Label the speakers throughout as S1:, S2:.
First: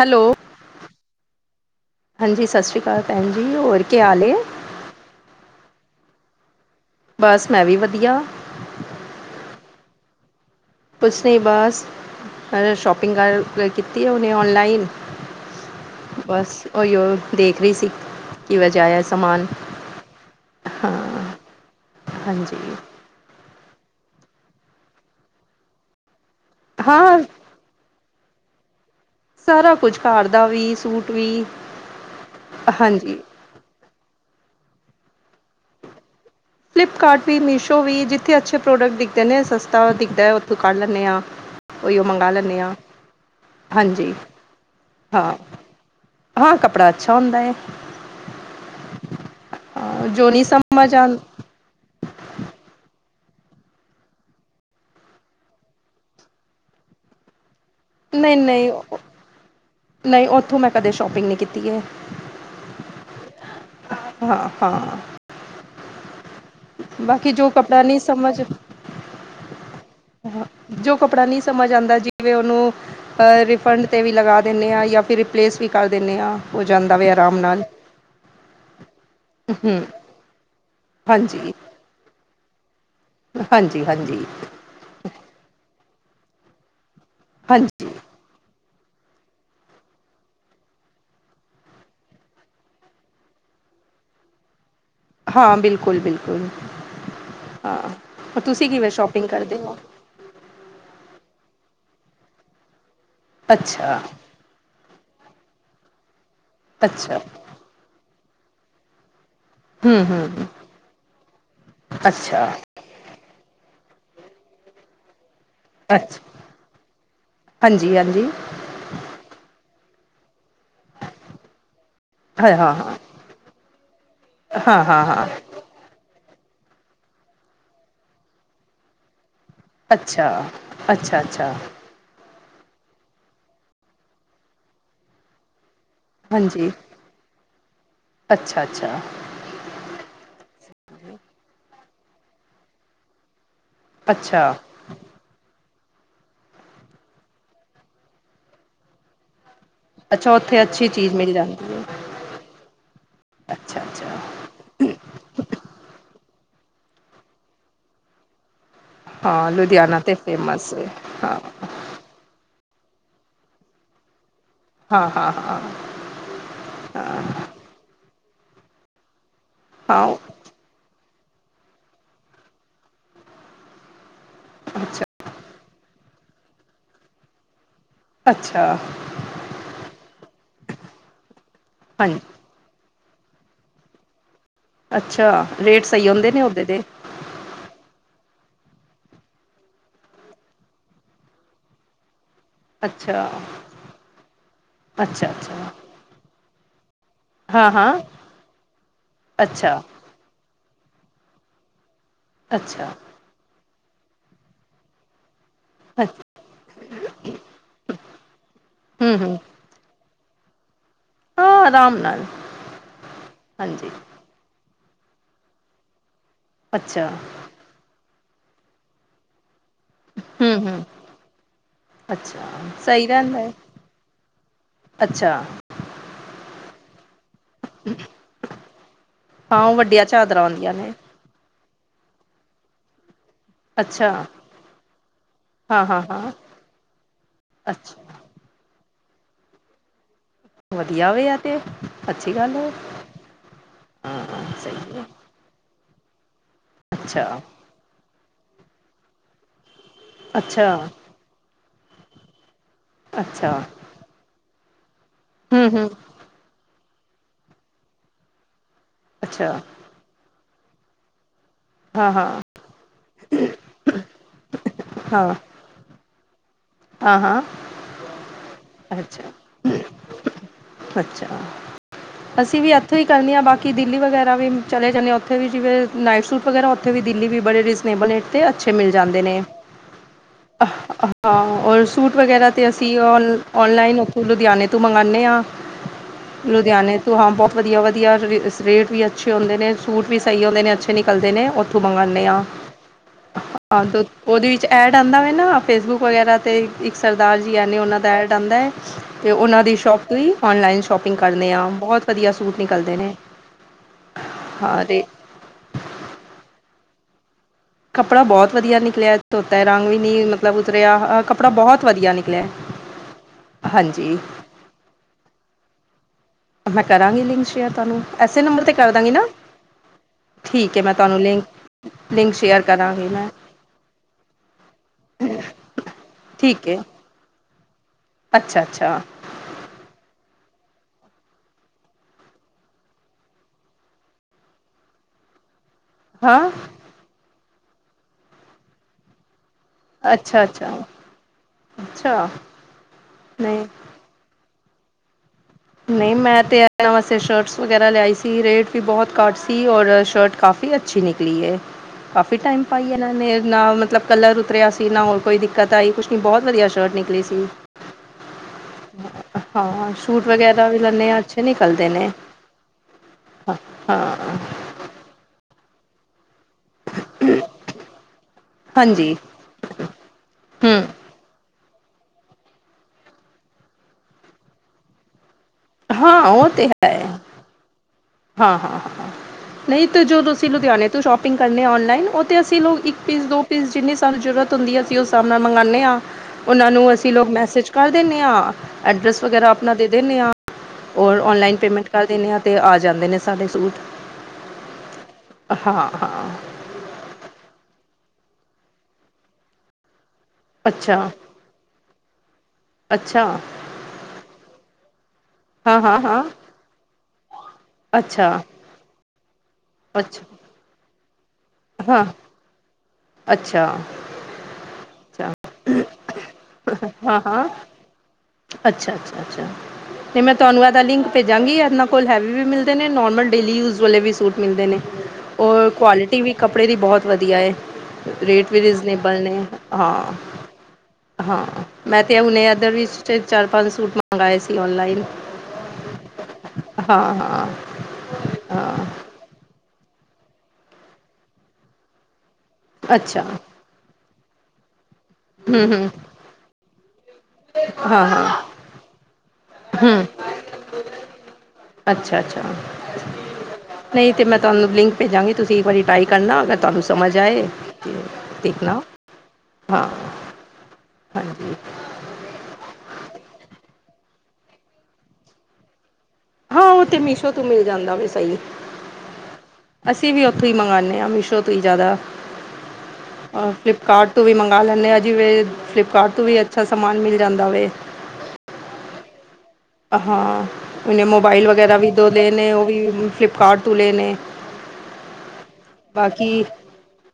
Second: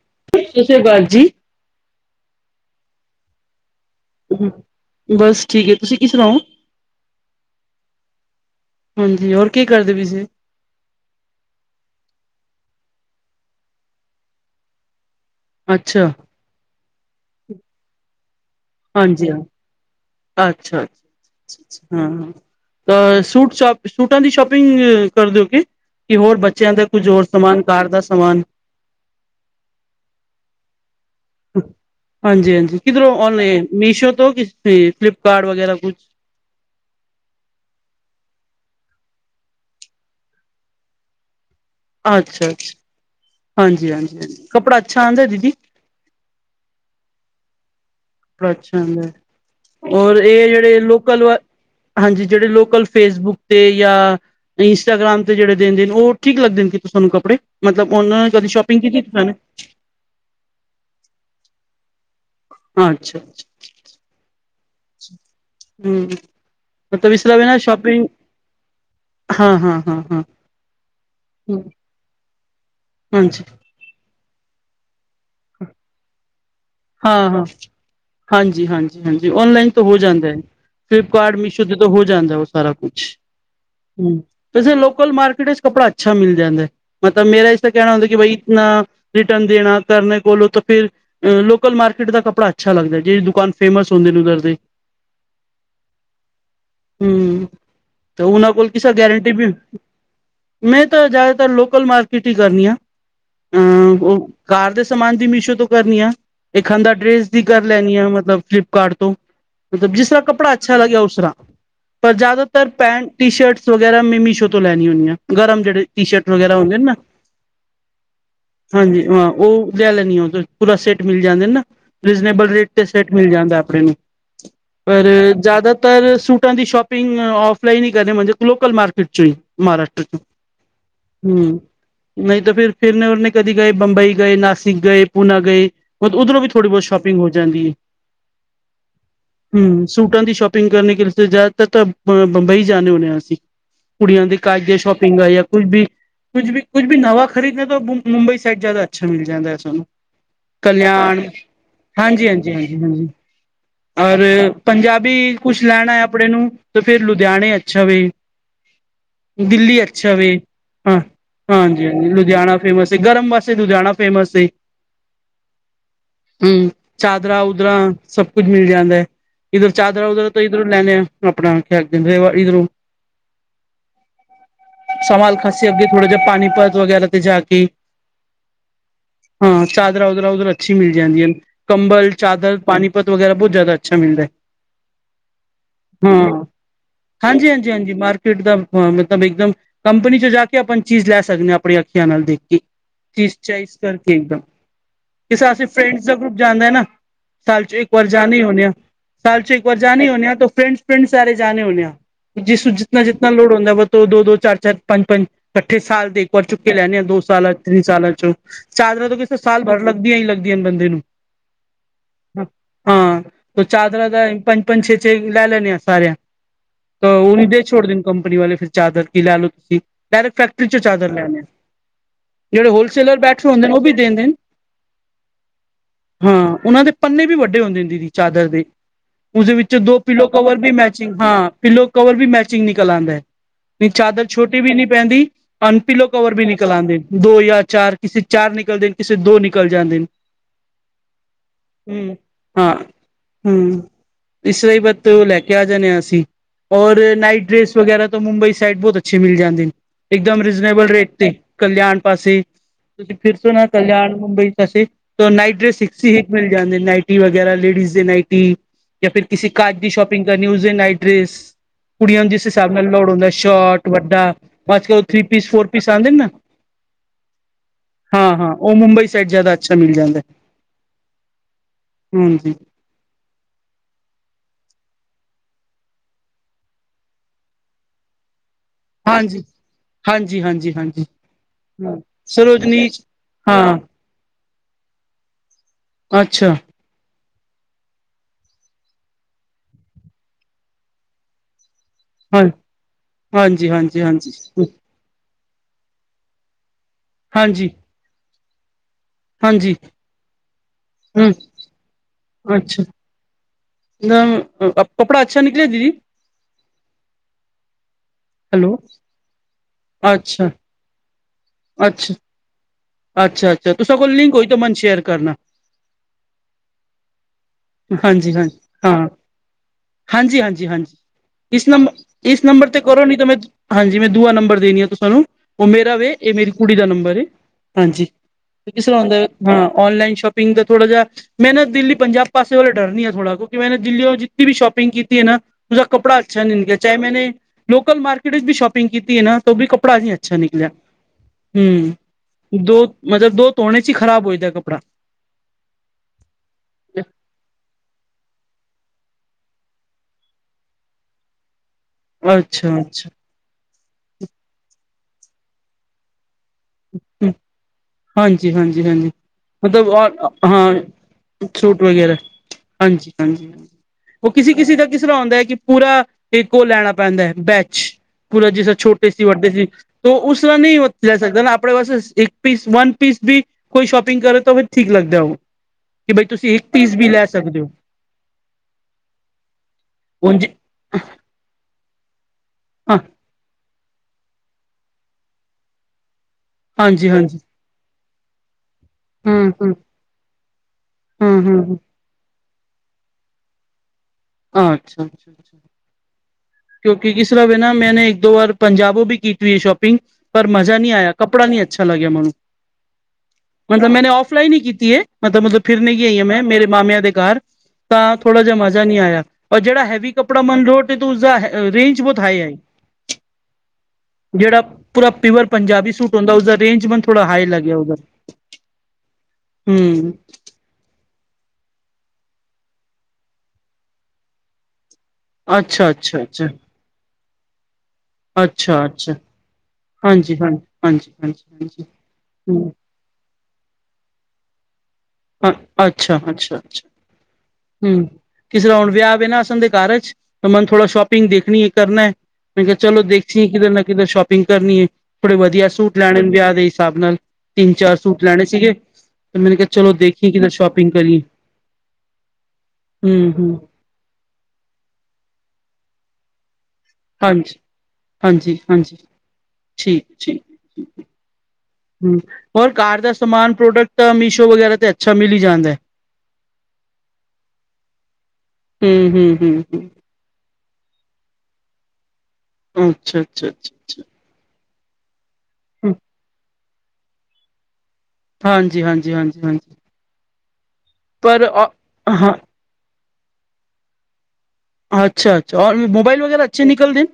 S1: Hello
S2: ਸ਼ਸ਼ ਸ਼੍ਰੀ ਆਕਾਲ ਜੀ।
S1: ਹਾਂਜੀ ਸਸ ਸ੍ਰੀ ਕਾਲ ਭੈਣ ਜੀ। ਹੋਰ ਕੇ ਹਾਲ ਏ?
S2: ਬਸ ਠੀਕ ਏ। ਤੁਸੀ ਕੀ ਸੁਨਾਓ?
S1: ਬਸ ਮੈਂ ਵੀ ਵਧੀਆ।
S2: ਹਾਂਜੀ ਹੋਰ ਕੀ ਕਰਦੇ ਵੀ ਸੀ?
S1: ਕੁਛ ਨਈ ਬਸ ਮੈਂ ਰਾ ਸ਼ੋਪਿੰਗ ਕਰ ਅ ਕੀਤੀ ਐ ਹੁਨੇ ਔਨਲਾਈਨ
S2: ਅੱਛਾ।
S1: ਬਸ ਓਈਯੋ ਦੇਖ ਰੀ ਸੀ ਕਿਵੇਂ ਜਾ ਆਇਐ
S2: ਹਾਂਜੀ ਹਾਂ
S1: ਸਮਾਨ।
S2: ਅੱਛਾ,
S1: ਹਾਂ
S2: ਹੂੰ।
S1: ਹਾਂਜੀ
S2: ਅ ਸੂਟ ਸ਼ੋਪ ਸੂਟਾਂ ਦੀ ਸ਼ੋਪਿੰਗ ਕਰਦੇ ਓ ਕਿ ਕਿ ਹੋਰ ਬੱਚਿਆਂ ਦੇ ਕੁੱਝ
S1: ਹਾਂ
S2: ਹੋਰ ਸਮਾਨ ਘਾਰ ਦਾ ਸਮਾਨ
S1: ਸਾਰਾ ਕੁਝ, ਘਾਰ ਦਾ ਵੀ, ਸੂਟ ਵੀ
S2: ਹਾਂਜੀ-ਹਾਂਜੀ, ਕਿਧਰੋਂ
S1: ਹਾਂਜੀ
S2: ਔਨਲੇਨ ਮੀਸ਼ੋ ਤੋਂ ਕਿ ਫਲਿੱਪਕਾਰਟ ਵਗੈਰਾ ਕੁਛ
S1: ਫਲਿੱਪਕਾਰਟ ਵੀ, ਮੀਸ਼ੋ ਵੀ। ਜਿੱਥੇ ਅੱਛੇ ਪ੍ਰੋਡਕਟ ਦਿਖਦੇ ਨੇ, ਸਸਤਾ ਓ ਦਿਖਦੈ ਓਥੋਂ ਕੱਰ ਲੈਂਨੇਂ ਆਂ। ਓਈਯੋ ਮੰਗਾ
S2: ਅੱਛਾ
S1: ਲੈਂਨੀ
S2: ਅੱਛਾ
S1: ਆਂ। ਹਾਂਜੀ,
S2: ਕੱਪੜਾ ਅੱਛਾ ਆਉਂਦਾ
S1: ਹਾਂ।
S2: ਦੀਦੀ
S1: ਹਾਂ ਕੱਪੜਾ ਅੱਛਾ ਹੁੰਦਾ ਐ।
S2: ਕੱਪੜਾ ਅੱਛਾ ਹੁੰਦਾ ਐ। ਔਰ
S1: ਜੋ
S2: ਏ
S1: ਨਹੀਂ
S2: ਜੜੇ
S1: ਸਮਝ ਆ
S2: ਲੋਕਲ ਵ ਹਾਂਜੀ ਜੜੇ ਲੋਕਲ ਫੇਸਬੁੱਕ ਤੇ ਯਾ ਇੰਸਾਗ੍ਰਾਮ ਤੇ ਜੜੇ ਦੇਂਦੇ ਨ ਓ ਠੀਕ ਲਗਦੇ ਨ ਕਿ ਤੁਸਾਂ ਨੂੰ ਕੱਪੜੇ? ਮਤਲਬ ਓਨਾਂ ਕਦੀ ਸ਼ੋਪਿੰਗ ਕੀਤੀ ਤੁਸਾਂ ਨੇ?
S1: ਨਈ ਓਥੋਂ ਮੈਂ ਕਦੇ ਸ਼ੋਪਿੰਗ ਨੀ ਕੀਤੀ ਐ।
S2: ਹੰ ਅੱਛਾ, ਅੱਛਾ, ਛਾ,
S1: ਹਾਂ
S2: ਛਾ ਹੂੰ। ਮੈਂ ਤਾਂ
S1: ਬਾਕੀ
S2: ਵਿਸਰਾ ਵੀ
S1: ਜੋ
S2: ਨਾ
S1: ਕੱਪੜਾ ਨਹੀਂ
S2: ਸ਼ੋਪਿੰਗ, ਹਾਂ-ਹਾਂ-ਹਾਂ।
S1: ਹੰ, ਜੋ ਕੱਪੜਾ ਨੀ ਸਮਝ ਆਂਦਾ ਜਿਵੇਂ ਓਨੂੰ
S2: ਹਾਂਜੀ
S1: ਅ ਰਿਫੰਡ ਤੇ ਵੀ ਲਗਾ ਦੇਂਨੇਂ ਆਂ ਯਾਂ ਤੇ ਰਿਪਲੇਸ ਵੀ ਕਰ ਦੇਨੇਂ ਆਂ।
S2: ਹਾਂ-ਹਾਂ, ਹਾਂਜੀ-ਹਾਂਜੀ-ਹਾਂਜੀ। ਓਨਲਾਈਨ
S1: ਹੂੰ
S2: ਤੋਂ ਹੋ ਜਾਂਦੇ ਨ। ਫਲਿਪਕਾਰਟ,
S1: ਹਾਂਜੀ
S2: ਮੀਸ਼ੋ ਤੇ ਹੋ ਜਾਂਦੈ ਓ ਸਾਰਾ ਕੁਛ।
S1: ਹਾਂਜੀ, ਹਾਂਜੀ।
S2: ਤੇ ਫੇਰ ਲੋਕਲ ਮਾਰਕੀਟ ਏੱਚ ਕੱਪੜਾ ਅੱਛਾ ਮਿਲ ਜਾਂਦੈ। ਮਤਲਬ ਮੇਰਾ ਇਸਤਾਂ
S1: ਹਾਂਜੀ
S2: ਕੈਣਾ ਹੁੰਦੈ ਕਿ ਬਈ ਇਤਨਾ ਰਿਟਰਨ ਦੇਣਾ, ਕਰਨੈ ਕੋਲੋਂ ਤਾਂ ਫਿਰ ਅ ਲੋ ਕਲ ਮਾਰਕੀਟ ਦਾ ਕੱਪੜਾ ਅੱਛਾ ਲੱਗਦੈ ਜੇ ਦੁਕਾਨ ਫੇਮਸ ਹੁੰਦੇ ਨੇ ਉਧਰ ਦੇ।
S1: ਹਾਂ ਬਿਲਕੁਲ-ਬਿਲਕੁਲ।
S2: ਹੂੰ
S1: ਹਾਂ
S2: ਤੇ
S1: ਔਰ
S2: ਉਹਨਾਂ ਕੋਲ
S1: ਤੁਸੀ ਕਿਵੇਂ
S2: ਕਿਸਾ
S1: ਸ਼ੋਪਿੰਗ
S2: ਗਾਰੰਟੀ ਵੀ
S1: ਕਰਦੇ ਹੋ?
S2: ਮੈਂ ਤੋ ਜ਼ਿਆਦਾਤਰ ਲੋਕਲ ਮਾਰਕੀਟ ਈ ਕਰਨੀ ਆਂ।
S1: ਅੱਛਾ।
S2: ਘਾਰ ਦੇ ਸਮਾਨ ਦੀ ਮੀਸ਼ੋ ਤੋਂ ਕਰਨੀ ਆ। ਇੱਕ ਹੰਦਾ
S1: ਅੱਛਾ
S2: ਡ੍ਰਰੇਸ ਦੀ ਕਰ ਲੈਨੀ ਆਂ ਮਤਲਬ ਫਲਿੱਪਕਾਰਟ ਤੋਂ ਮਤਲਬ
S1: ਹੂੰ
S2: ਜਿਸਰਾਂ
S1: ਹੂੰ
S2: ਕੱਪੜਾ ਅੱਛਾ ਲਗਿਆ ਉਸ ਤਰਾ ਪਰ
S1: ਅੱਛਾ
S2: ਜਾਦਾਤਰ ਪੈਂਟ, ਟੀ ਸ਼ਰਟਸ ਵਗੈਰਾ ਮੈਂ ਮੀਸ਼ੋ ਤੋਂ ਲੈਨੀ ਹੁੰਨੀ ਆ, ਗਰਮ ਜ [unintelligible] ਟੀ
S1: ਅੱਛਾ
S2: ਸ਼ਰਟ ਵਗੈਰਾ ਹੁੰਦੇ ਨਾ
S1: ਹਾਂਜੀ ਹਾਂਜੀ
S2: ਹਾਂਜੀ ਹਾਂ ਓ ਲਿਆ ਲੈਨੀਂ ਆਂ ਉਦਾ ਪੂਰਾ ਸੇ ਜਾਂਦੇ ਨੇ ਨਾ। ਰੀਜ਼ਨੇਬਲ
S1: ਹਾਂ
S2: ਰੇਟ
S1: ਹਾਂ
S2: ਤੇ
S1: ਹਾਂ
S2: ਸੈਟ ਮਿਲ ਜਾਂਦਾ ਆਪਣੇ ਨੂੰ।
S1: ਹਾਂ ਹਾਂ
S2: ਪਰ
S1: ਹਾਂ
S2: ਜਾਦਾ ਪਰ ਸੂਟਾਂ ਦੀ ਸ਼ੋਪਿੰਗ ਓਫਲਾਈਨ ਈ ਕਰਨੇੇ ਮਨਜੇ ਕ ਲੋਕਲ ਮਾਰਕਿਟ 'ਚੋਂ ਈ। ਮਹਾਰਾਸ਼ਟਰ 'ਚ
S1: ਅੱਛਾ ਅੱਛਾ ਅੱਛਾ
S2: ਹੂੰ। ਨਈ ਤਾਂ ਫਿਰ ਫਿਰਨ ਉਰਨੇ ਕਦੀ ਗਏ ਬੰਬਈ ਗਏ, ਨਾਸਿਕ ਗਏ, ਪੂਨਾ ਗਏ ਓਧ ਓਧਰੋਂ ਵੀ ਥੋੜੀ
S1: ਹਾਂਜੀ
S2: ਬੋਤ ਸ਼ੋਪਿੰਗ ਹੋ ਜਾਂਦੀ ਏ।
S1: ਅੱਛਾ ਅੱਛਾ
S2: ਹੂੰ, ਸੂਟਾਂ ਦੀ ਸ਼ੋਪਿੰਗ ਕਰਨੇ ਕੇ [unintelligible] ਜਿਆਦਾਤਰ ਤਾਂ ਬ ਬੰਬਈ ਜਾਣੇ ਹੁਨੇ ਆਂ ਅਸੀ। ਕੁੜੀਆਂ ਦੇ
S1: ਅੱਛਾ
S2: ਕਾਜ ਦੀ ਸ਼ੋਪਿੰਗ ਆ ਯਾਂ ਕੁੱਝ ਬੀ ਕੁੱਝ ਬੀ, ਕੁੱਝ ਬੀ ਨਵਾਂ ਖਰੀਦਨੈ ਤੋ ਬੁੰ ਮੁੰਬਈ ਸਾਈਡ ਜਿਆਦਾ ਅੱਛਾ ਮਿਲ ਜਾਂਦੈ ਅਸਾਂ ਨੂੰ।
S1: ਅੱਛਾ ਓਥੇ
S2: ਕਲਿਆਣ। ਹਾਂਜੀ-ਹਾਂਜੀ-ਹਾਂਜੀ-ਹਾਂਜੀ।
S1: ਅੱਛਾ ਅੱਛਾ
S2: ਔਰ ਪੰਜਾਬੀ ਕੁਛ ਲੈਣੈ ਆਪਣੇ ਨੂੰ ਤੇ ਫੇਰ ਲੁਧਿਆਣੇ ਅੱਛਾ ਵੇ
S1: ਹਾਂ
S2: ਦਿੱਲੀ
S1: ਲੁਧਿਆਣਾ
S2: ਅੱਛਾ
S1: ਤਾਂ
S2: ਵੇ।
S1: ਫੇਮਸ ਹੈ
S2: ਹਾਂ, ਹਾਂ। [unintelligible] ਲੁਧਿਆਣਾ ਫੇਮਸ ਏ। ਗਰਮ ਵਾਸੇ ਲੁਧਿਆਣਾ ਫੇਮਸ ਏ।
S1: ਹਾਂ-ਹਾਂ-ਹਾਂ।
S2: ਹੂੰ, ਚਾਦਰਾਂ-ਉਦਰਾਂ ਸਭ ਕੁਝ ਮਿਲ ਜਾਂਦੈ। ਇਧਰ ਚਾਦਰਾਂ
S1: ਹਾਂ
S2: ਉਧਰੋਂ ਤੇ ਇਧਰੋਂ ਲੈਣੇ ਆ ਆਪਣਾ ਕਿਆ [unintelligible] ਵਾ ਇੱਧਰੋਂ।
S1: ਅੱਛਾ।
S2: ਚਾਵਾਂਲ ਖਾਂਸੀ ਅਗੇ ਥੋੜੇ ਜੇ ਪਾਨੀਪਤ ਵਗੈਰਾ ਤੇ ਜਾ ਕੇ
S1: ਅੱਛਾ।
S2: ਚਾਦਰਾਂ-ਉਦਰਾਂ ਉਧਰ ਅੱਛੀ ਮਿਲ ਜਾਂਦੀਆਂ ਨ। ਕੰਬਲ,
S1: ਹਾਂਜੀ
S2: ਚਾਦਰ ਪਾਨੀਪਤ ਵਗੈਰਾ ਬੋਤ ਜਾਦਾ ਅੱਛਾ ਮਿਲਦੈ।
S1: ਅੱਛਾ ਰੇਟ ਸਈ ਹੁੰਦੇ ਨੇ ਓਦੇ ਦੇ?
S2: ਹਾਂਜੀ-ਹਾਂਜੀ-ਹਾਂਜੀ ਮਾਰਕੀਟ ਦਾ ਅ ਮਤਲਬ ਇਕਦਮ ਕੰਪਨੀ 'ਚ ਜਾ ਕੇ ਆਪਨ ਚੀਜ਼ ਲੈ ਸਕਨੇ ਆਂ ਆਪਣੀਆਂ ਅੱਖੀਆਂ ਨਾਲ ਦੇਖ ਕੇ।
S1: ਅੱਛਾ
S2: ਚੀਜ਼ ਚਾਇਸ ਕਰਕੇ ਇਕਦਮ।
S1: ਅੱਛਾ
S2: ਜਿਸਾਂ ਅਸੀ
S1: ਅੱਛਾ
S2: ਫਰੈਂਡਸ ਦਾ ਗਰੁੱਪ ਜਾਂਨੇਂ ਆ ਨਾ ਸਾਲ
S1: ਹਾਂ
S2: 'ਚ ਇੱਕ
S1: ਹਾਂ
S2: ਵਾਰ ਜਾਂਨੇ ਈ ਹੁੰਨੇ ਆਂ, ਸਾਲ 'ਚ ਇੱਕ ਵਾਰ
S1: ਅੱਛਾ
S2: ਜਾਂਨੇ ਈ ਹੋਨੇ ਆਂ ਫਰੈਂਡਸ, ਫਰੈਂਡਸ ਸਾਰੇ ਜਾਨੇ ਹੁਨੇ ਆਂ। ਜਿਸਨੂੰ
S1: ਅੱਛਾ
S2: ਜਿਤਨਾ-ਜਿਤਨਾ ਲੋਡ ਹੋਂਦੈ ਵੱਧ ਤੋਂ ਵ ਦੋ-ਦੋ, ਚਾਰ-ਚਾਰ, ਪੰਜ-ਪੰਜ ਕੱਠੇ
S1: ਅੱ
S2: ਸਾਲ ਦੇ ਇੱਕ ਵਾਰ ਛੁੱਟੀ ਲੈਨੇ ਆਂ ਦੋ ਸਾਲਾਂ, ਥ੍ਰੀ ਸਾਲਾ 'ਚ ਚਾਦਰਾਂ
S1: ਹੂੰ
S2: ਨੂੰ [unintelligible]
S1: ਹੂੰ
S2: ਸਾਲ ਭਰ ਲੱਗਦੀਆਂ ਈ ਲੱਗਦੀਆਂ ਨ ਬੰਦੇ ਨੂੰ।
S1: ਹਾਂ ਆਰਾਮ ਨਾਲ
S2: ਹਾਂ, ਤੂੰ
S1: ਹਾਂਜੀ
S2: ਚਾਦਰਾਂ ਦਾ [unintelligible] ਪੰਜ, ਛੇ-ਛੇ ਲੈ ਲੈਨੇ ਆਂ ਸਾਰੇਆਂ
S1: ਅੱਛਾ
S2: ਤੋ ਉਨਦੇ ਛੋੜ ਦੇਨ ਕੰਪਨੀ ਵਾਲੇ ਫਿਰ। ਚਾਦਰ ਕੀ ਲੈ ਲੋ ਤੁਸੀ ਡਾਇਰੈਕਟ
S1: ਹੂੰ
S2: ਫੈਕਟਰੀ 'ਚੋਂ
S1: ਹੂੰ
S2: ਚਾਦਰ ਲੈਨੇ ਆਂ।
S1: ਅੱਛਾ
S2: ਜੜੇ
S1: ਸਹੀ
S2: ਹੋਲਸੇਲਰ
S1: ਰਹਿੰਦਾ
S2: ਬੈਠੇ
S1: ਹੈ
S2: ਹੁੰਦੇ ਨੇ ਓ ਬੀ ਦੇਨ,
S1: ਅੱਛਾ
S2: ਹਾਂ ਓਨਾਂ ਦੇ ਪੰਨੇ ਵੀ ਵੱ ਡੇ ਹੋਂਦੇ ਨੇ ਦੀਦੀ ਚਾਦਰ ਦੀ। ਉਸਦੇ
S1: ਹਾਂ
S2: ਵਿੱਚ
S1: ਉਹ
S2: ਦੋ
S1: ਵੱਡੀਆਂ
S2: ਪਿੱਲੋ
S1: ਚਾਦਰਾਂ
S2: ਕਵਰ ਵੀ
S1: ਆਉਂਦੀਆਂ ਨੇ
S2: ਮੈਚਿੰਗ, ਹਾਂ ਪਿੱਲੋ ਕਵਰ ਵੀ ਮੈਚਿੰਗ ਨਿਕਲ ਆਂਦੈ। ਨਈ
S1: ਅੱਛਾ
S2: ਚਾਦਰ ਛੋਟੀ ਵੀ ਨੀ ਪੈਂਦੀ, ਅਨ
S1: ਹਾਂ ਹਾਂ
S2: ਪੀਲੋ
S1: ਹਾਂ
S2: ਕਵਰ ਵੀ ਨਿਕਲ ਆਂਦੇ ਨ, ਦੋ ਯਾਂ ਚਾਰ
S1: ਅੱਛਾ
S2: ਕਿਸੀ ਚਾਰ ਨਿਕਲਦੇ ਨ, ਕਿਸੇ ਦੋ ਨਿਕਲ ਜਾਂਦੇ ਨ।
S1: ਵਧੀਆ ਵੇ ਐ ਤੇ, ਅੱਛੀ ਗੱਲ ਐ।
S2: ਹਾਂ ਹੂੰ, ਇਸ ਵਾਰੀ
S1: ਹੈ
S2: ਬਤ ਉਹ ਲੈ ਕੇ ਆ ਜਾਂਨੇ ਆ ਅਸੀ ਔਰ
S1: ਅੱਛਾ
S2: ਨਾਈਟ ਡ੍ਰੈਸ ਵਗੈਰਾ ਤੋ ਮੁੰਬਈ ਸਾਈਡ ਬੋਤ ਅੱਛੇ ਮਿਲ ਜਾਂਦੇ ਨੇ, ਇਕਦਮ
S1: ਅੱਛਾ
S2: ਰੀਜਨੇਬਲ ਰੇਟ ਤੇ, ਕਲਿਆਣ ਪਾਸੀ। ਤੁਸੀ
S1: ਅੱਛਾ
S2: ਫਿਰਸੋ ਨਾ ਕਲਿਆਣ ਮੁੰਬਈ ਪਾਸੇ? ਤੋ ਨਾਈਟ
S1: ਹਮ
S2: ਡ੍ਰੈਸ
S1: ਹਮ
S2: ਸਿਕਸੀ ਹਿਟ ਮਿਲ ਜਾਂਦੇ, ਨਾਈਟੀ ਵਗੈਰਾ ਲੇਡੀਜ ਦੇ ਨਾਈਟੀ ਯਾਂ ਫਿਰ ਕਿਸੀ
S1: ਅੱਛਾ
S2: ਕਾਰਟ ਦੀ ਸ਼ੋਪਿੰਗ ਕਰਨੀ ਓਸਦੇ ਨਾਈਟ ਡ੍ਰੈਸ
S1: ਹਾਂ
S2: ਕੁੜੀਆਂ ਨੂੰ
S1: ਹਾਂ
S2: ਜਿਸ ਹਿਸਾਬ ਨਾਲ ਲੋੜ ਹੁੰਦੈ ਸ਼ੋਟ, ਵੱਡਾ। ਅੱਜ-ਕੱਲ ਓ ਥ੍ਰੀ ਪੀਸ, ਫੋਰ ਪੀਸ ਆਂਦੇ ਨ ਨਾ
S1: ਆ ਹਾਂ।
S2: ਹਾਂ ਹਾਂ ਉਹ ਮੁੰਬਈ ਸਾਇਡ ਜਾਦਾ ਅੱਛਾ ਮਿਲ ਜਾਂਦੈ। ਹੂੰ, ਹ।
S1: ਕੇ ਐਥੋਂ ਈ ਕਰਨੇ ਆ ਬਾਕੀ ਦਿੱਲੀ ਵਗੈਰਾ ਵੀ ਚਲੇ ਜਾਂਨੇਂ ਆਂ, ਓੱ‍ਥੇ ਵੀ ਜਿਵੇਂ ਨਾਈਟ ਸੂਟ ਵਗੈਰਾ ਓੱਥੇ ਵੀ ਦਿੱਲੀ ਵੀ ਬੜੇ ਰਿ ਨੇਬਲ ਰੇਟ ਤੇ ਅੱਛੇ ਮਿਲ ਜਾਂਦੇ ਨੇ
S2: ਹਾਂਜੀ ਹਾਂਜੀ
S1: ਅ
S2: ਹਾਂਜੀ ਹਾਂਜੀ
S1: ਅ ਹਾਂ ਓਰ ਸੂਟ ਵਗੈਰਾ ਤੇ
S2: ਸਰੋਜਨੀ
S1: ਅਸੀ ਓਲ
S2: ਹਾਂ
S1: ਓਨਲਾਈਨ ਓਥੋਂ ਲੁਧਿਆਨੇ ਤੋ ਮੰਗਾਨੇ ਆ।
S2: ਅੱਛਾ।
S1: ਲੁਧਿਆਨੇ ਤੋ, ਹਾਂ ਬੋਤ ਵਦੀਆ-ਵਦੀਆ ਰ ਰ ਰੇਟ ਵੀ ਅੱਛੇ ਹੁੰਦੇ ਨੇ, ਸੂਟ ਵੀ ਸਈ ਓਂਦੇ ਨੇ, ਅੱਛੇ ਨਿਕਲਦੇ ਨੇ ਓ ਮੰਗਾਨੇ
S2: ਹਾਂ
S1: ਆ,
S2: ਹਾਂਜੀ,
S1: ਆ
S2: ਹਾਂਜੀ, ਹਾਂਜੀ,
S1: ਓਦੇ ਵਿੱਚ ਐਡ ਤਾਂਦਾ ਵੇ ਨਾ, ਫੇਸਬੁੱਕ ਵਗੈਰਾ ਤੇ ਇ ਇੱਕ ਸਰਦਾਰ ਜੀ
S2: ਹਾਂਜੀ,
S1: ਆਨੇ ਓਨਾਂ ਦਾ ਐਡ ਆਂਦਾ ਏ। ਤੇ ਓਨਾਂ
S2: ਹਾਂਜੀ,
S1: ਦੀ ਸ਼ੋਪ ਤੋ ਈ ਓਨਲਾਈਨ ਸ਼ੋਪਿੰਗ
S2: ਹੂੰ
S1: ਕਰਨੇ ਆ, ਬੋਤ ਵਦੀਆ ਸੂਟ ਨਿਕਲਦੇ ਨੇ।
S2: ਨ,
S1: ਹਾਂ ਤੇ
S2: ਕੱਪੜਾ ਅੱਛਾ ਨਿਕਲੇਆ ਜੀ?
S1: ਕੱਪੜਾ ਬੋਤ ਵਧੀਆ ਨਿਕਲੇਐ, ਧੋਤੈ ਰਾੰਗ ਵੀ ਨੀ
S2: ਅੱਛਾ,
S1: ਮਤਲਬ ਉਤਰੇਆ ਅ ਖੱਪ ਕੱਪੜਾ ਬੋਤ ਵਧੀਆ ਨਿਕਲੇਐ।
S2: ਅੱਛਾ-ਅੱਛਾ ਤੁਸਾ ਕੋਲ ਲਿੰਕ ਹੋਈ ਤੇ ਮੈਨ ਸ਼ੇਅਰ ਕਰਨਾ।
S1: ਹਾਂ, ਕਰਾਂਗੀ ਲਿੰਕ ਸ਼ੇਅਰ ਤਾਨੂੰ, ਐੇਸੇ ਨੰਬਰ ਤੇ ਕਾਰ ਦਾਂਗੀ ਨਾ।
S2: ਹਾਂਜੀ-ਹਾਂਜੀ,
S1: ਠੀਕ ਏ ਮੈਂ
S2: ਹਾਂਜੀ
S1: ਤੁਹਾਨੂੰ ਲਿੰਕ
S2: ਇਸ ਨੰਬ,
S1: ਲਿੰਕ
S2: ਇਸ
S1: ਸ਼ੇਅਰ
S2: ਨੰਬਰ ਤੇ ਕਰੋ
S1: ਕਰਾਂਗੀ
S2: ਨਈ ਤੇ ਮੈਂ, ਹਾਂਜੀ, ਮੈਂ ਦੂਆ ਨੰਬਰ ਦੇਨੀ ਆ ਤੁਸੀ ਤਾਨੂੰ, ਓ ਮੇਰਾ ਵੇ, ਏ ਮੇਰੀ ਕੁੜੀ ਦਾ ਨੰਬਰ ਏ। ਹਾਂਜੀ, ਤੇ
S1: ਅੱਛਾ-ਅੱਛਾ
S2: ਕਿਸਰਾ ਹੁੰਦਾ ਏ, ਹਾਂ ਓਨਲਾਈਨ ਸ਼ੋਪਿੰਗ ਦਾ ਥੋੜਾ ਜਾ ਮੈਂ ਨਾ ਦਿੱਲੀ-ਪੰਜਾਬ ਪਾਸੇ ਵਾਲੋ ਡਰਨੀ ਆ ਥੋੜਾ ਕੋਕਿ ਮੈਨੇ ਦਿੱਲੀਓ ਜਿਤਨੀ ਵੀ ਸ਼ੋਪਿੰਗ ਕੀਤੀ ਏ ਨਾ ਓਦਾ ਕਪੜਾ ਅੱਛਾ
S1: ਹਾਂ
S2: ਨਈ ਨਿਕਲੇਆ, ਚਾਏ ਮੈਨੇ ਲੋਕਲ ਮਾਰਕੀਟ ਵਿੱਚ ਵੀ ਸ਼ੋਪਿੰਗ ਕੀਤੀ ਏ ਨਾ ਤੋ ਬੀ ਕਪ ਕੱਪੜਾ ਨੀ ਅੱਛਾ ਨਿਕਲੇਆ,
S1: ਅੱਛਾ-ਅੱਛਾ, ਅੱਛਾ
S2: ਹੂੰ।
S1: ਅੱਛਾ
S2: ਦੋ, ਮਤਲ ਦੋ
S1: ਨਹੀਂ
S2: ਤੋਣੇ ਚ ਈ ਖਰਾਬ ਹੋ ਜਾਦੈ ਕਪੜਾ।
S1: ਨਈ, ਮੈਂ ਤੇ ਐਨਾਂ ਵਾਸਤੇ ਸ਼ਰਟਸ ਵਗੈਰਾ ਲਿਆਈ ਸੀ ਰੇਟ ਵੀ ਬੋਤ ਘਾੱਟ ਸੀ ਓਰ ਸ਼ਰਟ ਕਾਫੀ ਏ ਅੱਛੀ ਨਿਕਲੀ ਏ। ਕਾਫੀ ਟਾਈਮ ਪਾਈ ਐਨਾਂ ਨੇ, ਨਾ ਮਤਲਬ ਕਲਰ ਉਤਰੇਆ ਸੀ, ਨਾ ਹੋਰ ਕੋਈ ਦਿੱਕਤ ਆਈ, ਕੁਛ ਨੀ ਬੋਤ ਵਦੀਆ
S2: ਹਾਂਜੀ, ਹਾਂਜੀ, ਹਾਂਜੀ, ਮਤਲਬ
S1: ਹਾਂ
S2: ਔ
S1: ਸ਼ੂਟ ਵਗੈਰਾ
S2: ਹਾਂ,
S1: ਵੀ ਲੈਂਦੇ ਹਾਂ ਅੱਛੇ
S2: ਸੂਟ
S1: ਨਿਕਲਦੇ ਨੇ
S2: ਵਗੈਰਾ, ਹਾਂਜੀ-ਹਾਂਜੀ
S1: ਹਾਂ
S2: ਓ ਕਿਸੀ ਕਿਸੀ ਦਾ ਕਿਸਰਾ ਹੁੰਦਾ ਏ ਕਿ ਪੂਰਾ ਇੱਕ ਓ ਲੈਨਾ ਪੈਂਦੈ ਬੈਚ, ਪੂਰਾ ਜਿਸਰਾ ਛੋਟੇ
S1: ਹਾਂਜੀ
S2: ਸੀ, ਵੱਡੇ ਸੀ ਤੋ ਓਸਰਾ ਨਈ
S1: ਹੂੰ
S2: ਓ ਲੈ ਸਕਦਾ ਨਾ ਆਪ ਅਪਣੇ ਵਾਸੇ ਇੱਕ ਪੀਸ, ਵਨ ਪੀਸ ਵੀ ਕੋਈ ਸ਼ੋਪਿੰਗ ਕਰੇ ਤੋ ਵੀ ਠੀਕ ਲਗਦੈ ਓ। ਕਿ
S1: ਹਾਂ
S2: ਬਈ
S1: ਉਹ
S2: ਤੁਸੀ ਇੱਕ
S1: ਤੇ ਹੈ
S2: ਪੀਸ ਵੀ ਲੈ ਸਕਦੇ ਓ।
S1: ਹਾਂ, ਹਾਂ-ਹਾਂ ਨਈ ਤੇ ਜੋ
S2: ਉਝ
S1: ਤੁਸੀ [unintelligible] ਲੁਧਿਆਨੇ ਤੋਂ ਸ਼ੋਪਿੰਗ ਕਰਨੇ ਆ ਔਨਲਾਈਨ, ਓ ਤੇ ਅਸੀ ਲੋਗ ਇੱਕ
S2: ਹਾਂ
S1: ਪੀਸ ਦੋ ਪੀਸ ਜਿੰਨੇ ਸਾਨੂੰ ਜਰੂਰਤ ਹੁੰਦੀ ਆ ਅਸੀ ਓਸ ਤਾਂ ਮੈਂ ਮੰਗਾਨੇ ਆਂ। ਓਨਾਂ ਨੂੰ
S2: ਹਾਂਜੀ
S1: ਅਸੀ ਲੋਕ
S2: ਹਾਂਜੀ
S1: ਮੈਸੇਜ ਕਰ ਦੇਨੇ ਆਂ, ਐਡਰੈਸ
S2: ਹਮ
S1: ਵਗੈਰਾ
S2: ਹਮ
S1: ਅਪਨਾ ਦੇ ਦੇਨੇ ਆਂ।
S2: ਹਮ
S1: ਔਨਲਾਈਨ
S2: ਹਮ ਹਮ
S1: ਪੇਮੈਂਟ ਕਰ ਦੇਨੇ ਆਂ, ਤੇ ਆ ਜਾਂਦੇ ਨੇ ਸਾਡੇ ਸੂਟ।
S2: ਅੱਛਾ-ਅੱਛਾ ਅੱਛ।
S1: ਹਾਂ ਹਾਂ
S2: ਕਯੋਕਿ ਇਸਰਾ ਵੇ ਨਾ ਮੈਂ ਨਾ ਏਕ-ਦੋ ਵਾਰ ਪੰਜਾਬੋ ਵੀ ਕੀਤੀ ਹੋਈ ਸ਼ੋਪਿੰਗ। ਪਰ ਮਜ਼ਾ ਨੀ
S1: ਅੱਛਾ
S2: ਆਯਾ, ਕੱਪੜਾ ਨੀ ਅੱਛਾ ਲੱਗੇਆ ਮਾਨੂੰ।
S1: ਅੱਛਾ।
S2: ਮਤਲਬ ਮੈਨੇ ਔਫਲਾਈਨ ਈ ਕੀਤੀ ਏ, ਮਤਲਬ-ਮਤਲਬ
S1: ਹਾਂ
S2: ਫਿਰਨ
S1: ਹਾਂ
S2: ਗੇਆਈ
S1: ਹਾਂ
S2: ਆਂ ਮੈਂ ਮੇਰੇ ਮਾਮੇਆਂ ਦੇ ਘਾਰ। ਤਾਂ
S1: ਅੱਛਾ
S2: ਥੋੜਾ ਜੇਆ ਮਜ਼ਾ ਨੀ ਆਯਾ ਔਰ ਜੇੜਾ ਹੈਵੀ
S1: ਅੱਛਾ
S2: ਕੱਪੜਾ ਮਾੰਨ ਰੋ ਟੇ ਡੂਜ਼ਾ ਰੇਂਜ
S1: ਹਾਂ
S2: ਬੋਤ ਹਾਈ ਆਈ।
S1: ਅੱਛਾ।
S2: ਜੇੜਾ ਪੂਰਾ
S1: ਅੱਛਾ
S2: ਪਿਵਰ ਪੰਜਾਬੀ ਸੂਟ ਹੁੰਦਾ, ਉਸਦਾ ਰੇਂਜ ਮਾੰਨ ਥੋੜਾ ਹਾਈ ਲੱਗੇਆ ਉਦਾ।
S1: ਅੱਛਾ-ਅੱਛਾ, ਅੱਛਾ ਤੇ ਮੈਂ ਤਾਨੂੰ ਐਦਾ ਲਿੰਕ ਪੇਜਾਂਗੀ ਐਨਾਂ ਕੋਲ ਹੈਵੀ ਵੀ ਮਿਲਦੇ ਨੇ, ਨੋਰਮਲ ਡੇਲੀ ਯੂਜ਼ ਵਾਲੇ ਵੀ ਸੂਟ ਮਿਲਦੇ ਨੇ। ਔਰ,
S2: ਅੱਛਾ ਅੱਛਾ
S1: ਕੁਵਾਲਿਟੀ ਵੀ
S2: ਅੱਛਾ
S1: ਕੱਪੜੇ ਦੀ ਬਹੁਤ ਵਧੀਆ ਏ। ਰੇਟ ਵੀ
S2: ਅੱਛਾ ਅੱਛਾ
S1: ਰੀਜ਼ਨੇਬਲ ਨੇ।
S2: ਹਾਂਜੀ ਹਾਂਜੀ ਹਾਂਜੀ
S1: ਹਾਂ-ਹਾਂ
S2: ਹਾਂਜੀ ਹਾਂਜੀ
S1: ਮੈਂ ਤੇ ਹੁਣੇ ਇਧਰ
S2: ਹਮ
S1: ਵੀ। ਤੇ ਚਾਰ-ਪੰਜ ਸੂਟ ਮੰਗਾਏ ਸੀ, ਔਨਲਾਈਨ।
S2: ਅੱਛਾ-ਅੱਛਾ, ਅੱਛ
S1: ਹਾਂ ਹਾਂ
S2: ਹੂ, ਕਿਸੇ ਦਾ
S1: ਹਾਂ
S2: ਹੁਣ ਵਿਆਹ ਹੋਵੇ ਨਾ, ਅਸਣ ਦੇ ਘਰ 'ਚ। ਮੈਨੂੰ ਥੋੜਾ ਸ਼ੋਪਿੰਗ ਦੇਖਣੀ ਏ, ਕਰਨਾ ਏ ਮੈਂ ਕਿਹਾ ਚਲੋ,
S1: ਅੱਛਾ
S2: ਦੇਖੀਏ
S1: ਹੂੰ
S2: ਕਿਧਰ ਨਾ ਕਿਧਰ ਸ਼ੋਪਿੰਗ ਕਰਨੀ ਏ। ਥੋੜੇ ਵਧੀਆ
S1: ਹੂੰ
S2: ਸੂਟ ਲੈਣੇ ਵਿਆਹ ਦੇ ਹਿਸਾਬ ਨਾਲ। ਤਿੰਨ-ਚਾਰ
S1: ਹਾਂ
S2: ਸੂਟ
S1: ਹਾਂ
S2: ਲੈਣੇ ਸੀਗੇ ਤੇ ਮੈਨੂੰ ਕ ਚਲੋ
S1: ਹੂੰ
S2: ਦੇਖੀਏ, ਕਿਤੇ ਸ਼ੋਪਿੰਗ ਕਰੀਏ।
S1: ਅੱਛਾ ਅੱਛਾ
S2: ਹੂੰ-ਹੂੰ।
S1: ਨਹੀਂ ਤੇ ਮੈਂ ਤੁਵਾਨੂੰ ਲਿੰਕ ਭੇਜਾਂਗੀ। ਤੁਸੀਂ ਇੱਕ ਵਾਰੀ ਟਰਾਈ ਕਰਨਾ, ਅਗਰ ਤੁਵਾਨੂੰ‌ ਸ
S2: ਹਾਂਜੀ-ਹਾਂਜੀ-ਹਾਂਜੀ,
S1: ਹਾਂ
S2: ਠੀਕ-ਠੀਕ।
S1: ਹਾਂਜੀ।
S2: ਹੂੰ, ਹੋਰ ਘਾਰ ਦਾ ਸਮਾਨ, ਪ੍ਰੋਡਕਟ ਤਾਂ ਮੀਸ਼ੋ ਵਗੈਰਾ ਤੇ ਅੱਛਾ ਮਿਲ ਈ ਜਾਂਦਾ।
S1: ਹਾਂ, ਉਹ ਤੇ ਮੀਸ਼ੋ ਤੋਂ ਮਿਲ ਜਾਂਦਾ ਵੇ, ਸਹੀ ਏ।
S2: ਹੂੰ-ਹੂੰ, ਹੂੰ-ਹੂੰ।
S1: ਅਸੀਂ ਵੀ ਉੱਥੋਂ ਈ ਮੰਗਾਨੇ ਆ। ਮੀਸ਼ੋ ਤੋਂ ਈ ਜ਼ਿਆਦਾ,
S2: ਹੂੰ ਅੱਛਾ ਅੱਛਾ
S1: ਅ
S2: ਅੱਛਾ ਅੱਛਾ
S1: ਫਲਿੱਪਕਾਟ ਤੋਂ ਵੀ ਮੰਗਾ ਲੈਂਨੇ ਆ। ਜਿਵੇਂ
S2: ਹੂੰ,
S1: ਫਲਿੱਪਕਾਟ ਤੋਂ ਵੀ ਅੱਛਾ ਸਮਾਨ ਮਿਲ ਜਾਂਦਾ ਵੇ।
S2: ਹਾਂਜੀ-ਹਾਂਜੀ, ਹਾਂਜੀ-ਹਾਂਜੀ।
S1: ਹਾਂ, ਉਹਨੇ ਮੋਬਾਈਲ ਵਗੈਰਾ ਵੀ ਦੋ ਲੇ
S2: ਹਾਂ
S1: ਨੇ। ਉਹ ਵੀ ਫਲਿੱਪਕਾਟ ਤੋਂ ਲੇ ਨੇ।
S2: ਅੱਛਾ-ਅੱਛਾ, ਔਰ ਮੋਬਾਈਲ ਵਗੈਰਾ
S1: ਬਾਕੀ
S2: ਅੱਛੇ ਨਿਕਲਦੇ।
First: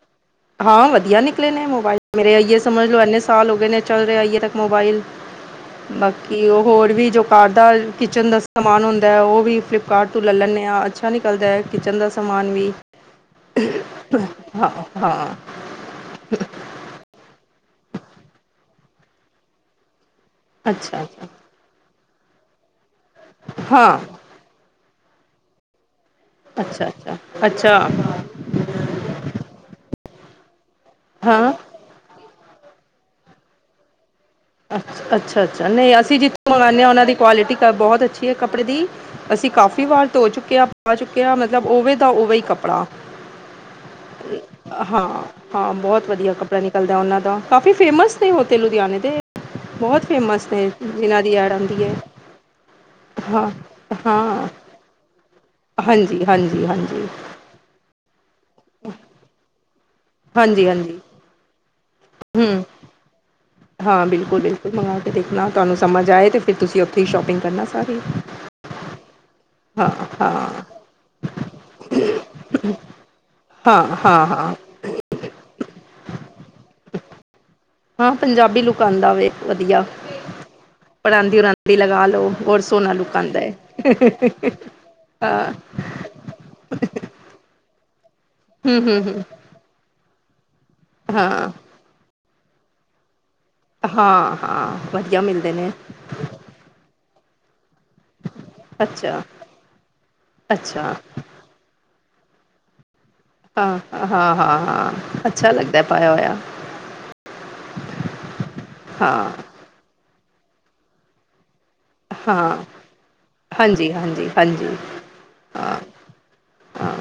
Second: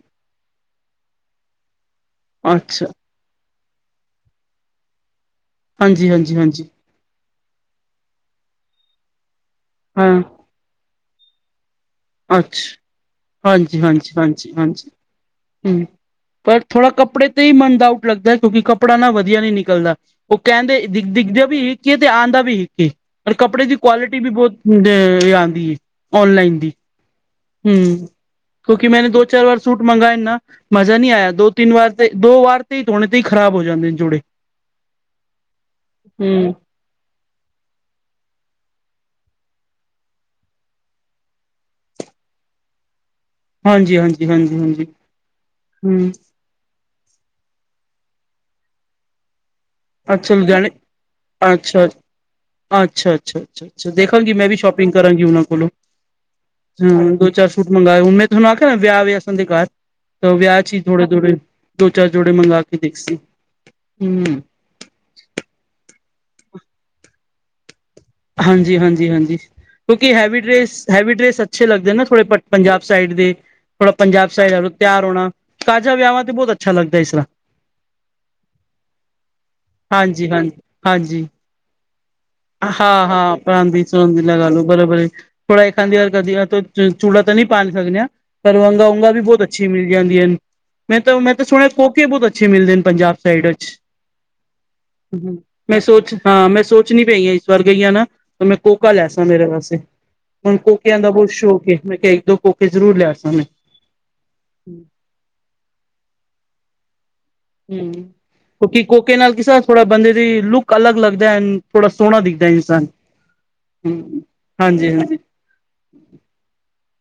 S1: ਹਾਂ ਵਧੀਆ ਨਿਕਲੇ ਨੇ ਮੋਬਾਇਲ। ਮੇਰੇ ਅਈਏ
S2: ਅੱਛਾ,
S1: ਸਮਝ ਲੋੋ ਇੰਨੇ ਸਾਲ ਹੋਗੇ ਨੇ ਚੱਲ ਰਿਹਾ ਅੇਈਏ ਤੱਕ ਮੋਬਾਈਲ। ਬਾਕੀ ਉਹ
S2: ਹਾਂਜੀ-ਹਾਂਜੀ-ਹਾਂਜੀ,
S1: ਹੋਰ ਵੀ ਜੋ ਘਾਰ ਦਾ, ਕਿਚਨ ਦਾ ਸਮਾਨ ਹੁੰਦਾ। ਉਹ ਵੀ ਫਲਿੱਪਕਾਟ
S2: ਹਾਂ,
S1: ਤੋਂ ਲੈ ਲੈਂਨੇ ਆ। ਅੱਛਾ ਨਿਕਲਦਾ ਕਿਚਨ ਦਾ ਸਮਾਨ ਵੀ
S2: ਹਾਂਜੀ-ਹਾਂਜੀ,
S1: ਹਾਂ
S2: ਹਾਂਜੀ-ਹਾਂਜੀ।
S1: ਹਾਂ
S2: ਹੂੰ, ਪਰ ਥੋੜ੍ਹਾ ਕੱਪੜੇ ਤੁਹੀ ਮਨ ਡਾਊਟ ਲੱਗਦਾ। ਕਿਉਂਕਿ ਕੱਪੜਾ ਨਾ ਵਧੀਆ ਨਿਕਲਦਾ। ਉਹ ਕਹਿੰਦੇ
S1: ਅੱਛਾ ਅੱਛਾ
S2: ਦਿਖ-ਦਿਖਦੇ ਵੀ ਕੀ ਇਹ ਤੇ ਆਂਦਾ ਵੀ ਇੱਕ। ਪਰ ਕੱਪੜੇ ਦੀ
S1: ਹਾਂ
S2: ਕੁਆਲਿਟੀ ਵੀ ਬਹੁਤ ਡੇ ਅ ਆਂਦੀ। ਔਨਲਾਈਨ ਦੀ,
S1: ਅੱਛਾ-ਅੱਛਾ।
S2: ਹੂੰ, ਕਿਉਂਕਿ ਮੈਂਨੇ ਦੋ-ਚਾਰ ਵਾਰ ਸੂਟ ਮੰਗਾਏ ਨਾ, ਮਜ਼ਾ ਨ੍ਹੀਂ ਆਇਆ।
S1: ਹਾਂ
S2: ਦੋ-ਤਿੰਨ ਵਾਰ ਤੇ ਦੋ ਵਾਰ ਤੇ ਧੋਣੇ ਤੇ ਈ ਖਰਾਬ ਹੋ ਜਾਂਦੇ ਨੇ, ਜੋੜੇ।
S1: ਅੱ ਅੱਛਾ-ਅੱਛਾ, ਨਹੀਂ ਅਸੀਂ ਜਿੱਥੋਂ
S2: ਹੂੰ।
S1: ਮੰਗਾਨੇ ਆ, ਉਹਨਾਂ ਦੀ ਕੁਵਾਲਿਟੀ ਕ ਬਹੁਤ ਅੱਛੀ ਐ ਕੱਪੜੇ ਦੀ। ਅਸੀਂ ਕਾਫ਼ੀ ਵਾਰ ਧੋ ਚੁੱਕੇ ਆ, ਪਾ ਚੁੱਕੇ ਆ। ਮਤਲਬ ਉਵੇ ਦਾ ਉਵੇ ਈ ਕੱਪੜਾ
S2: ਹਾਂਜੀ-ਹਾਂਜੀ-ਹਾਂਜੀ-ਹਾਂਜੀ,
S1: ਹਾਂ-ਹਾਂ, ਬਹੁਤ
S2: ਹੂੰ,
S1: ਵਧੀਆ ਕਪ ਕੱਪੜਾ ਨਿਕਲਦਾ ਉਹਨਾਂ ਦਾ। ਕਾਫੀ ਫੇਮਸ ਨੇ ਉਹ ਤੇ ਲੁਧਿਆਣੇ ਦੇ। ਬਹੁਤ
S2: ਅੱਛਾ
S1: ਫੇਮਸ ਨੇ।
S2: ਲੁਧਿਆਣੇ
S1: ਜਿਨ੍ਹਾਂ ਦੀ ਐਡ ਆਉਂਦੀ ਐ।
S2: ਅੱਛ-ਅੱਛਾ-ਅੱਛਾ-ਅੱਛਾ। ਦੇਖਾਂਗੀ, ਮੈਂ
S1: ਹਾਂ
S2: ਵੀ ਸ਼ੋਪਿੰਗ ਕਰਾਂਗੀ ਉਹਨਾਂ ਕੋਲ਼ੋਂ।
S1: ਹਾਂਜੀ ਹਾਂਜੀ ਹਾਂਜੀ
S2: ਹੂੰ ਦੋ-ਚਾਰ ਸੂਟ ਮੰਗਾਏ ਮੈਂ ਤਾਨੂੰ ਆਖਿਆ ਨਾ, ਵਿਆਹ ਵੇ ਅਸਾ ਦੇ ਘਰ। ਵਿਆਹ
S1: ਹਾਂਜੀ
S2: 'ਚ ਈ
S1: ਹਾਂਜੀ
S2: ਧੋੜੇ-ਧੋੜੇ ਦੋ-ਚਾਰ ਜੋੜੇ ਮੰਗਵਾ
S1: ਹੂੰ
S2: ਕੇ ਦੇਖ ਸੀ।
S1: ਹਾਂ
S2: ਹੂੰ
S1: ਬਿਲਕੁਲ-ਬਿਲਕੁਲ, ਮੰਗਾ ਕੇ ਦੇਖਣਾ। ਤੁਹਾਨੂੰ ਸਮਝ ਆਏ ਤੇ ਫਿਰ ਤੁਸੀਂ ਉੱਥੇ ਈ ਸ਼ੋਪਿੰਗ ਕਰਨਾ ਸਾਰੀ।
S2: ਹਾਂਜੀ-ਹਾਂਜੀ-ਹਾਂਜੀ।
S1: ਹਾਂ
S2: ਕਿਉਂਕਿ
S1: ਹਾਂ
S2: ਹੈਵੀ ਡ੍ਰੇਸ। ਹੈਵੀ ਡ੍ਰੇਸ, ਅੱਛੇ ਲੱਗਦੇ ਨੇ ਥੋੜੇ, ਪੰਜਾਬ ਸਾਈਡ ਦੇ।
S1: ਹਾਂ-ਹਾਂ।
S2: ਸਹੀ ਗੱਲ, ਤਿਆਰ ਹੋਣਾ। ਸਾਜਾ ਵਿਆਹਾਂ ਤੇ ਬੋਹਤ
S1: ਹਾਂ, ਪੰਜਾਬੀ ਲੁਕ ਆਂਦਾ ਵੇ ਇਕ ਵਧੀਆ।
S2: ਹਾਂਜੀ ਹਾਂਜੀ
S1: ਪਰਾਂਦੀ ਰਾ ਦੀ ਲਗਾ ਲੋ।
S2: ਹਾਂ-ਹਾਂ ਪਰਾਂਦੀ-ਚੁਰੰਦੀ ਲਗਾ ਲੋ, ਬਰਾ-ਬਰੀ। [unintelligible]
S1: ਹਾਂ
S2: ਅੱਛੀ
S1: ਹੂੰ ਹੂੰ ਹੂੰ
S2: ਮਿਲ ਜਾਂਦੀਆਂ ਹਨ। ਮੈਂ ਤਾਂ ਮੈਂ ਤਾਂ
S1: ਹਾਂ
S2: ਸੁਣਿਆ ਕੋਕੇ ਬਹੁਤ ਅੱਛੇ ਮਿਲਦੇ ਨੇ ਪੰਜਾਬ ਸਾਈਡ ਵਿੱਚ
S1: ਹਾਂ ਹਾਂ ਵਧੀਆ ਮਿਲਦੇ ਨੇ
S2: ਮੈਂ ਸੋਚ ਹਾਂ, ਮੈਂ ਸੋਚਨੀ ਪਈ ਹ [inaudible] ਤਾਂ ਮੈਂ ਕੋਕਾ ਲੈ
S1: ਅੱਛਾ
S2: ਸਕਾਂ ਮੇਰੇ ਵਾਸਤੇ ਹੁਣ
S1: ਅੱਛਾ
S2: ਕੋਕਿਆਂ ਦਾ ਬਹੁਤ ਸ਼ੌਕ ਏ। ਮੈਂ ਕਿਹਾ ਇੱਕ ਦੋ ਕੋਕੇ ਜ਼ਰੂਰ ਲਿਆ ਸਾ ਮੈਂ।
S1: ਹਾਂ-ਹਾਂ, ਹਾਂ-ਹਾਂ, ਅੱਛਾ ਲਗਦਾ ਪਾਇਆ ਹੋਇਆ।
S2: ਹੂ, ਕਿਉਂਕਿ ਕੋਕੇ
S1: ਹਾਂ
S2: ਨਾਲ ਕਿਸ ਥੋੜਾ ਬੰਦੇ ਦੀ ਲੁੱਕ ਅਲੱਗ ਲੱਗਦਾ ਐ। ਥੋੜਾ ਸੋਹਣਾ ਦਿਖਦਾ।
S1: ਹਾਂ
S2: ਇਨਸਾਨ
S1: ਹਾਂਜੀ
S2: ਹੂ,
S1: ਹਾਂਜੀ ਹਾਂਜੀ
S2: ਹਾਂਜੀ-ਹਾਂਜੀ।
S1: ਹਾਂ ਹਾਂ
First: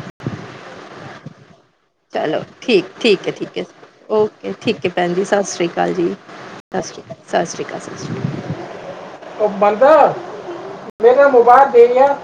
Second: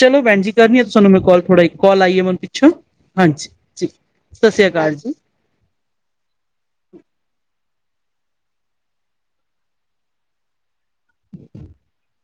S2: ਚਲੋ ਭੈਣਜੀ, ਕਰਨੀ ਆ ਤੁਹਾਨੂ ਮੈਂ ਕੋਲ ਥੋੜਾ ਈ
S1: ਚਲੋ ਠੀਕ-ਠੀਕ ਹੈ, ਠੀਕ ਹੈ
S2: ਜੀ ਸਤਿ
S1: ਓਕੇ
S2: ਸ੍ਰੀ
S1: ਠੀਕ ਹੈ
S2: ਅਕਾਲ
S1: ਭੈਣ ਜੀ ਸਤਿ ਸ਼੍ਰੀ ਅਕਾਲ। ਸਤਿ ਸ੍ਰੀ ਅਕਾਲ ਜੀ, ਸਤਿ ਸ਼੍ਰੀ ਅਕਾਲ ਸਤਿ, ਸ਼੍ਰੀ ਅਕਾਲ ਸਤਿ ਸ਼੍ਰੀ ਅਕਾਲ। ਉਹ ਬੰਦਾ ਮੇਰਾ ਮੁਬੈਲ ਦੇਣਿਆ।